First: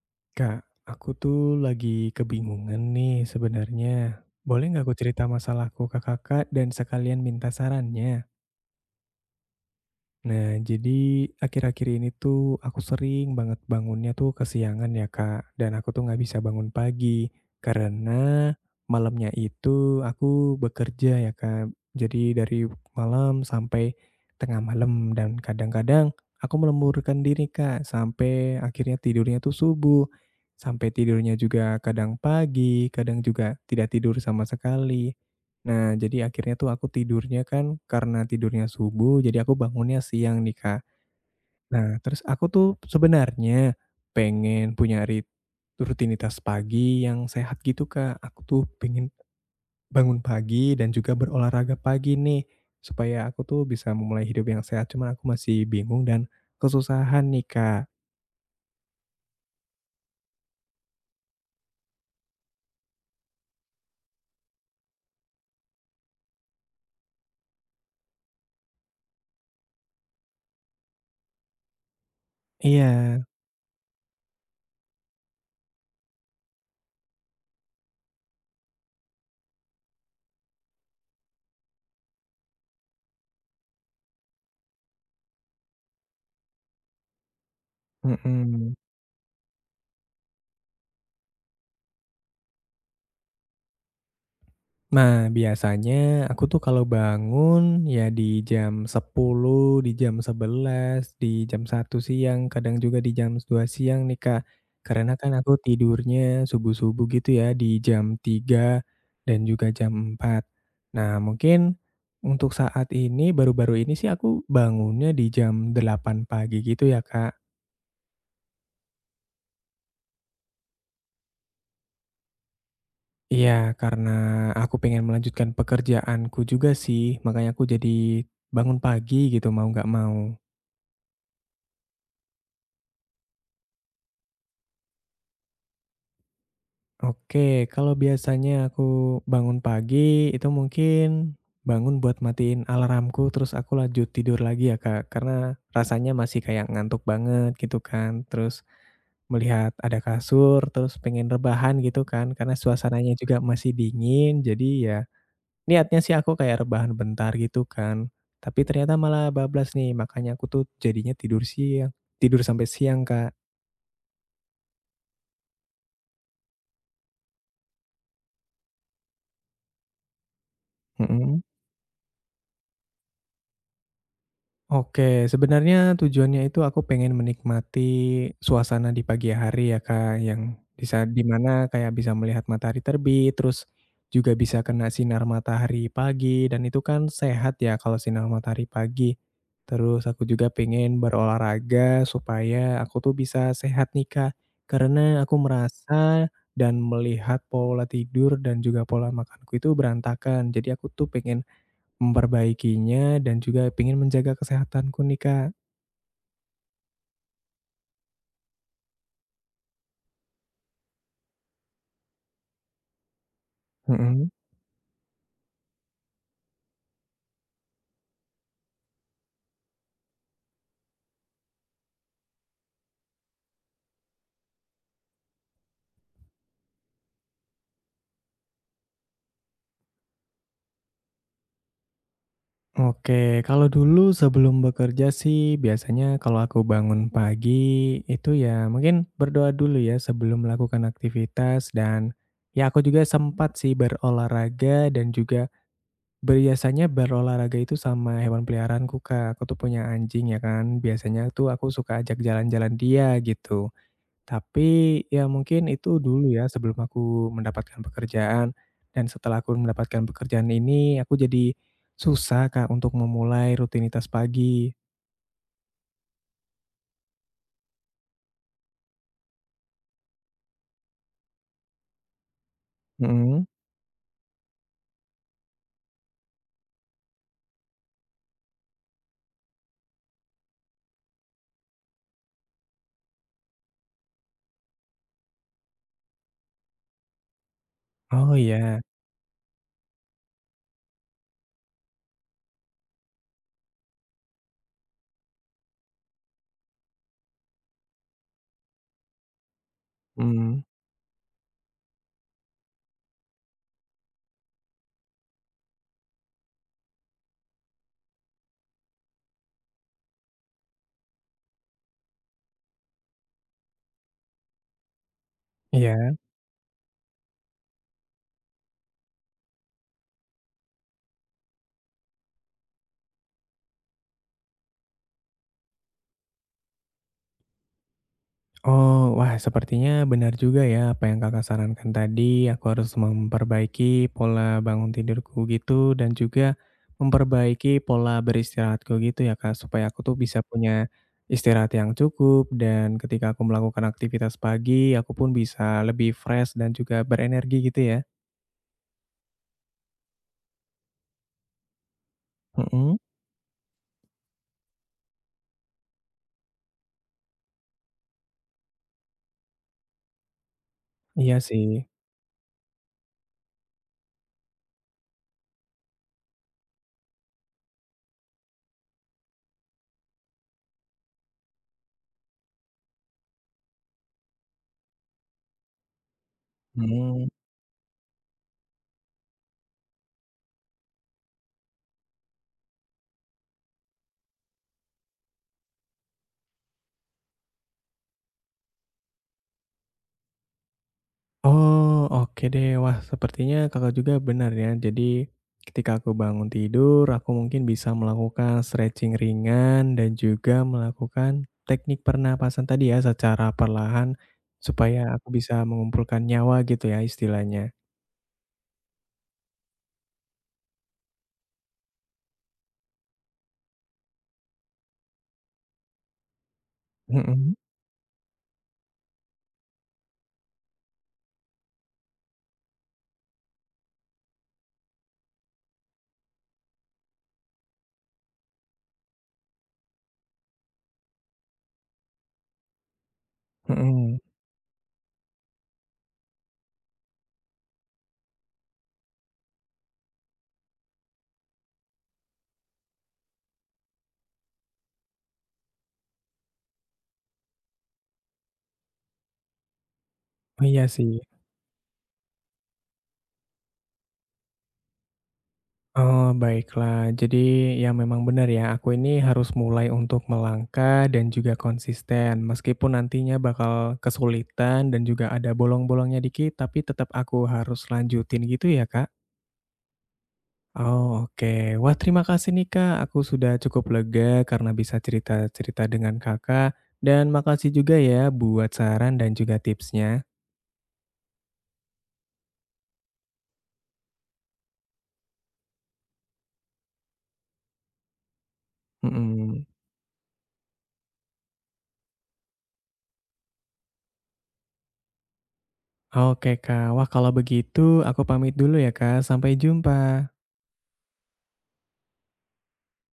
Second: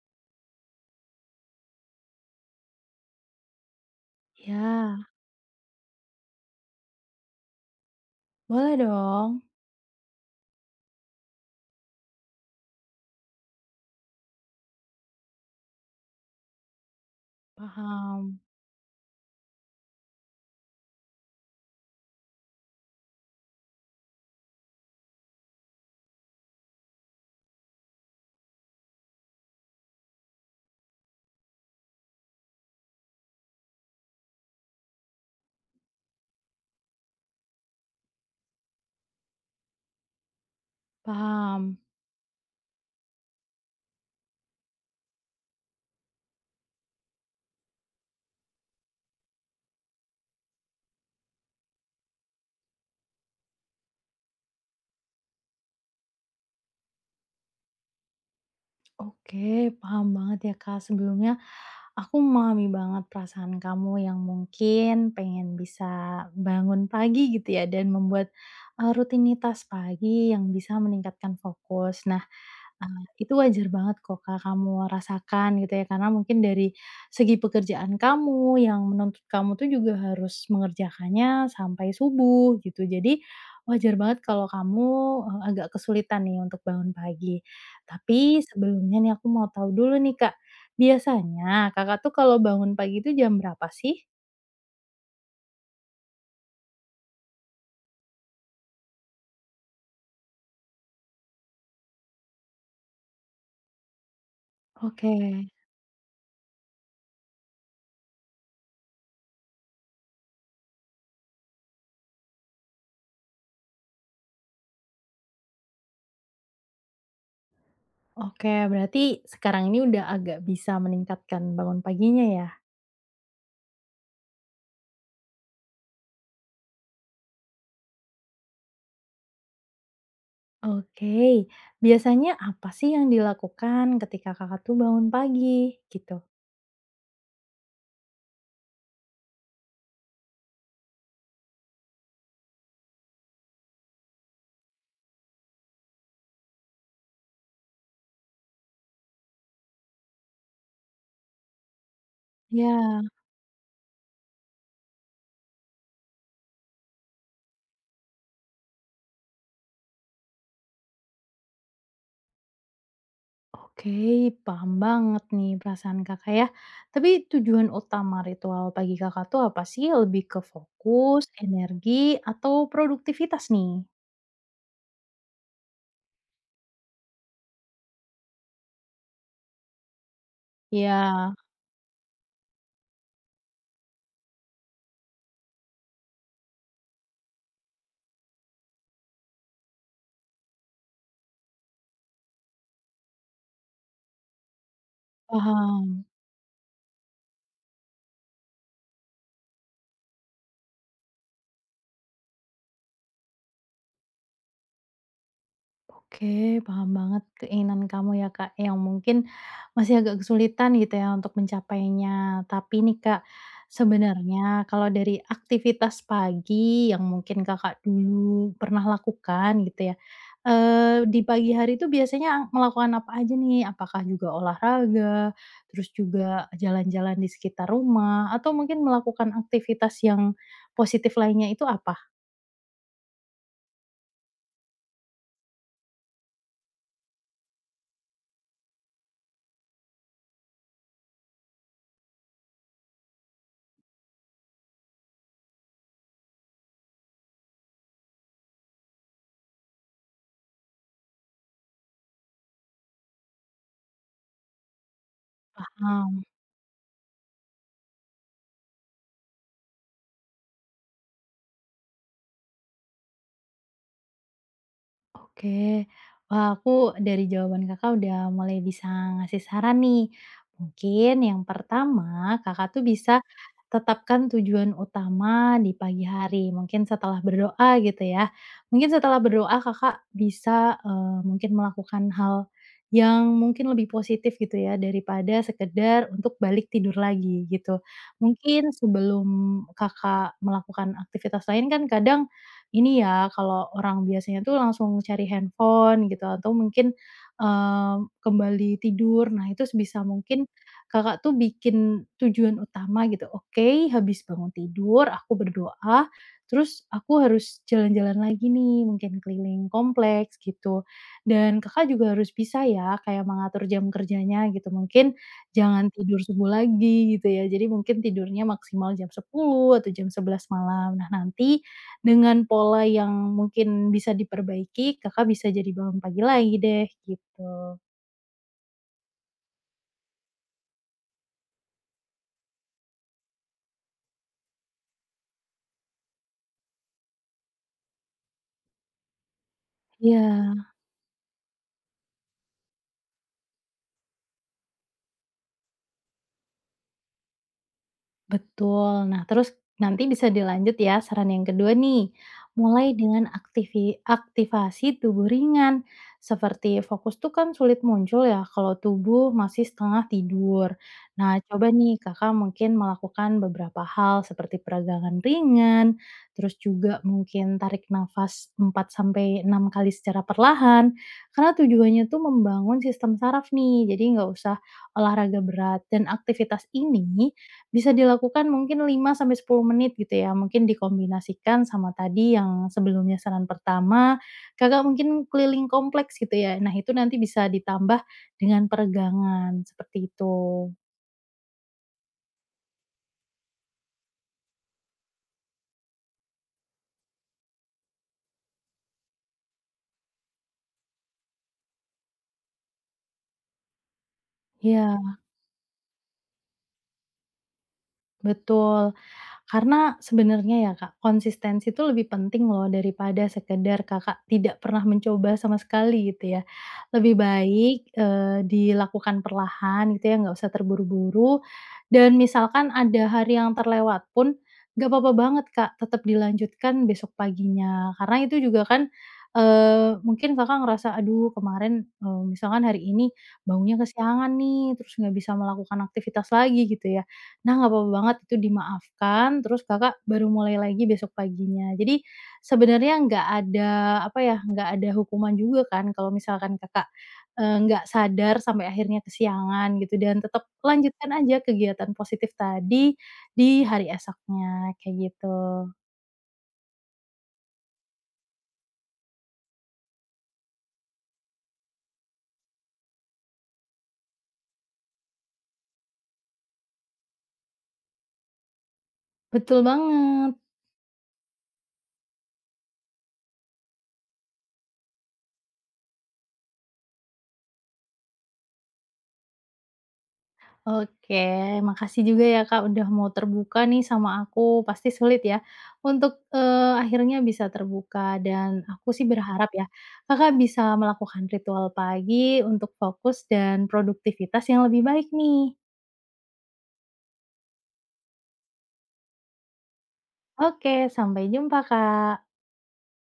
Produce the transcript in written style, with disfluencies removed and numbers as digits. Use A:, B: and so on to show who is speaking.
A: Kak, aku tuh lagi kebingungan nih sebenarnya. Boleh nggak aku
B: Ya,
A: cerita masalahku ke kakak dan sekalian minta sarannya?
B: boleh dong.
A: Nah, jadi akhir-akhir ini tuh aku sering banget bangunnya tuh kesiangan ya, Kak. Dan aku tuh nggak bisa bangun pagi
B: Paham,
A: karena malamnya itu aku bekerja ya, Kak. Jadi dari malam sampai tengah malam dan kadang-kadang aku melemburkan diri, Kak, sampai akhirnya tidurnya tuh subuh. Sampai tidurnya juga kadang pagi, kadang juga tidak tidur sama sekali. Nah, jadi akhirnya tuh aku tidurnya kan karena tidurnya subuh, jadi aku bangunnya siang nih, Kak.
B: paham.
A: Nah, terus aku tuh sebenarnya pengen punya rutinitas pagi yang sehat gitu, Kak. Aku tuh pengen bangun pagi dan juga berolahraga pagi nih, supaya aku tuh bisa memulai hidup yang sehat. Cuman aku masih bingung dan kesusahan nih, Kak.
B: Oke, paham banget ya, Kak. Sebelumnya aku memahami banget perasaan kamu yang mungkin pengen bisa bangun pagi gitu ya dan membuat, rutinitas pagi yang bisa meningkatkan fokus. Nah,
A: Iya,
B: itu wajar banget kok, Kak, kamu rasakan gitu ya karena mungkin dari segi pekerjaan kamu yang menuntut kamu tuh juga harus mengerjakannya sampai subuh gitu. Jadi wajar banget kalau kamu, agak kesulitan nih untuk bangun pagi. Tapi
A: mhm.
B: sebelumnya nih aku mau tahu dulu nih Kak, biasanya Kakak tuh kalau bangun pagi itu jam berapa sih?
A: Nah, biasanya aku tuh kalau bangun ya di jam 10, di jam 11, di jam 1 siang, kadang juga di jam 2 siang nih, Kak.
B: Oke.
A: Karena kan aku tidurnya subuh-subuh gitu ya di jam 3 dan juga jam 4. Nah, mungkin untuk saat ini baru-baru ini sih aku bangunnya di jam 8 pagi gitu ya, Kak.
B: Oke, berarti sekarang ini udah agak bisa meningkatkan bangun paginya ya?
A: Iya, karena aku pengen melanjutkan pekerjaanku juga sih, makanya aku jadi bangun pagi gitu mau nggak mau.
B: Oke, biasanya apa sih yang dilakukan ketika Kakak tuh bangun pagi gitu?
A: Oke, kalau biasanya aku bangun pagi itu mungkin bangun buat matiin alarmku terus aku lanjut tidur lagi ya Kak, karena rasanya masih kayak ngantuk banget gitu kan. Terus melihat ada kasur, terus pengen rebahan gitu kan, karena
B: Ya.
A: suasananya juga masih dingin. Jadi ya niatnya sih aku kayak rebahan bentar gitu kan. Tapi ternyata malah bablas nih, makanya aku tuh jadinya tidur siang, tidur sampai siang Kak.
B: Oke, paham banget nih perasaan Kakak ya. Tapi tujuan utama ritual pagi Kakak tuh apa sih? Lebih ke fokus,
A: Mhm.
B: energi, atau produktivitas nih?
A: Oke, sebenarnya tujuannya itu aku pengen menikmati suasana di pagi hari ya Kak, yang di saat di
B: Ya.
A: mana kayak bisa melihat matahari terbit, terus juga bisa kena sinar matahari pagi dan itu kan sehat ya kalau sinar matahari pagi. Terus aku juga pengen berolahraga supaya aku tuh bisa sehat nih Kak, karena aku
B: Paham.
A: merasa dan melihat pola tidur dan juga pola makanku itu berantakan. Jadi aku tuh pengen memperbaikinya dan juga pengen menjaga kesehatanku nih, Kak.
B: Oke, paham banget keinginan kamu ya, Kak, yang mungkin masih agak kesulitan gitu ya untuk mencapainya. Tapi nih, Kak,
A: Mhm.
B: sebenarnya kalau dari aktivitas pagi yang mungkin Kakak dulu pernah lakukan gitu ya, di pagi hari itu biasanya melakukan apa aja nih? Apakah juga olahraga, terus juga jalan-jalan di sekitar rumah, atau mungkin melakukan aktivitas yang positif lainnya itu apa?
A: Oke, kalau dulu sebelum bekerja sih biasanya kalau aku bangun pagi itu ya mungkin berdoa dulu ya sebelum melakukan aktivitas dan ya aku juga sempat sih berolahraga dan juga biasanya berolahraga itu sama hewan peliharaanku, Kak. Aku tuh punya anjing ya kan, biasanya tuh aku suka ajak jalan-jalan dia gitu. Tapi, ya mungkin itu
B: Paham.
A: dulu ya sebelum aku mendapatkan pekerjaan, dan setelah aku mendapatkan pekerjaan ini aku jadi susah Kak untuk memulai rutinitas pagi.
B: Oke. Wah, aku dari jawaban Kakak udah mulai bisa ngasih saran nih. Mungkin yang pertama, Kakak tuh bisa
A: Mhm.
B: tetapkan tujuan utama di pagi hari. Mungkin setelah berdoa gitu ya. Mungkin setelah berdoa Kakak bisa, mungkin melakukan hal yang mungkin lebih positif gitu ya, daripada sekedar untuk balik tidur lagi gitu.
A: Oh
B: Mungkin
A: iya,
B: sebelum Kakak melakukan aktivitas lain kan kadang ini ya, kalau orang biasanya tuh langsung cari handphone gitu atau mungkin, eee, kembali tidur. Nah, itu sebisa mungkin
A: mhm,
B: Kakak tuh bikin tujuan utama gitu, "Oke, habis bangun tidur aku berdoa, terus aku harus jalan-jalan lagi nih, mungkin keliling kompleks," gitu. Dan Kakak juga harus bisa ya kayak mengatur jam kerjanya gitu, mungkin jangan
A: iya.
B: tidur subuh lagi gitu ya. Jadi mungkin tidurnya maksimal jam 10 atau jam 11 malam. Nah, nanti dengan pola yang mungkin bisa diperbaiki, Kakak bisa jadi bangun pagi lagi deh, gitu.
A: Oh, wah sepertinya benar juga ya apa yang Kakak sarankan tadi, aku harus memperbaiki pola bangun tidurku gitu dan juga memperbaiki pola beristirahatku gitu ya Kak, supaya aku tuh bisa
B: Iya.
A: punya istirahat yang cukup dan ketika aku melakukan aktivitas pagi, aku pun bisa lebih fresh dan juga berenergi gitu ya?
B: Betul. Nah, terus nanti bisa dilanjut ya saran yang kedua nih. Mulai
A: Mhm,
B: dengan aktivasi tubuh ringan. Seperti fokus tuh kan sulit muncul ya kalau tubuh masih setengah tidur.
A: iya
B: Nah, coba
A: sih.
B: nih Kakak mungkin melakukan beberapa hal seperti peregangan ringan, terus juga mungkin tarik nafas 4 sampai 6 kali secara perlahan. Karena tujuannya tuh membangun sistem saraf nih. Jadi nggak usah olahraga berat dan aktivitas
A: Hmm.
B: ini bisa dilakukan mungkin 5 sampai 10 menit gitu ya, mungkin dikombinasikan sama tadi yang sebelumnya saran pertama, Kakak mungkin keliling kompleks gitu ya. Nah itu nanti bisa ditambah dengan peregangan, seperti itu.
A: Oh, oke deh. Wah, sepertinya Kakak juga benar ya. Jadi, ketika aku bangun tidur, aku mungkin bisa melakukan stretching ringan dan juga melakukan teknik pernapasan tadi ya secara perlahan
B: Iya,
A: supaya aku bisa mengumpulkan nyawa gitu ya istilahnya.
B: betul. Karena sebenarnya ya Kak, konsistensi itu lebih penting loh daripada sekedar Kakak tidak pernah mencoba sama sekali gitu ya. Lebih
A: Mhm,
B: baik, dilakukan perlahan gitu ya, nggak usah terburu-buru, dan misalkan ada hari yang terlewat pun, nggak apa-apa banget Kak, tetap dilanjutkan besok paginya. Karena itu juga kan, mungkin Kakak ngerasa, "Aduh kemarin," misalkan hari ini, "bangunnya
A: mhm.
B: kesiangan nih, terus nggak bisa melakukan aktivitas lagi," gitu ya. Nah, nggak apa-apa banget itu dimaafkan, terus Kakak baru mulai lagi besok paginya. Jadi, sebenarnya nggak ada, apa ya, nggak ada hukuman juga kan kalau misalkan Kakak, nggak sadar sampai akhirnya kesiangan gitu dan tetap
A: Oh, iya
B: lanjutkan
A: sih.
B: aja kegiatan positif tadi di hari esoknya, kayak gitu.
A: Oh, baiklah. Jadi ya memang benar ya, aku ini harus mulai untuk melangkah dan juga konsisten. Meskipun nantinya bakal kesulitan dan juga ada bolong-bolongnya dikit, tapi tetap aku harus lanjutin gitu ya, Kak?
B: Betul banget.
A: Oh, oke. Wah, terima kasih nih, Kak. Aku sudah cukup lega karena bisa cerita-cerita dengan Kakak. Dan makasih juga ya buat saran dan juga tipsnya.
B: Oke, makasih juga ya Kak udah mau terbuka nih sama aku. Pasti sulit ya untuk, akhirnya bisa terbuka dan aku sih berharap
A: Mhm.
B: ya Kakak bisa melakukan ritual pagi untuk fokus dan produktivitas yang lebih baik nih.
A: Oke, Kak. Wah, kalau begitu aku pamit dulu ya, Kak. Sampai jumpa.
B: Oke, sampai jumpa Kak.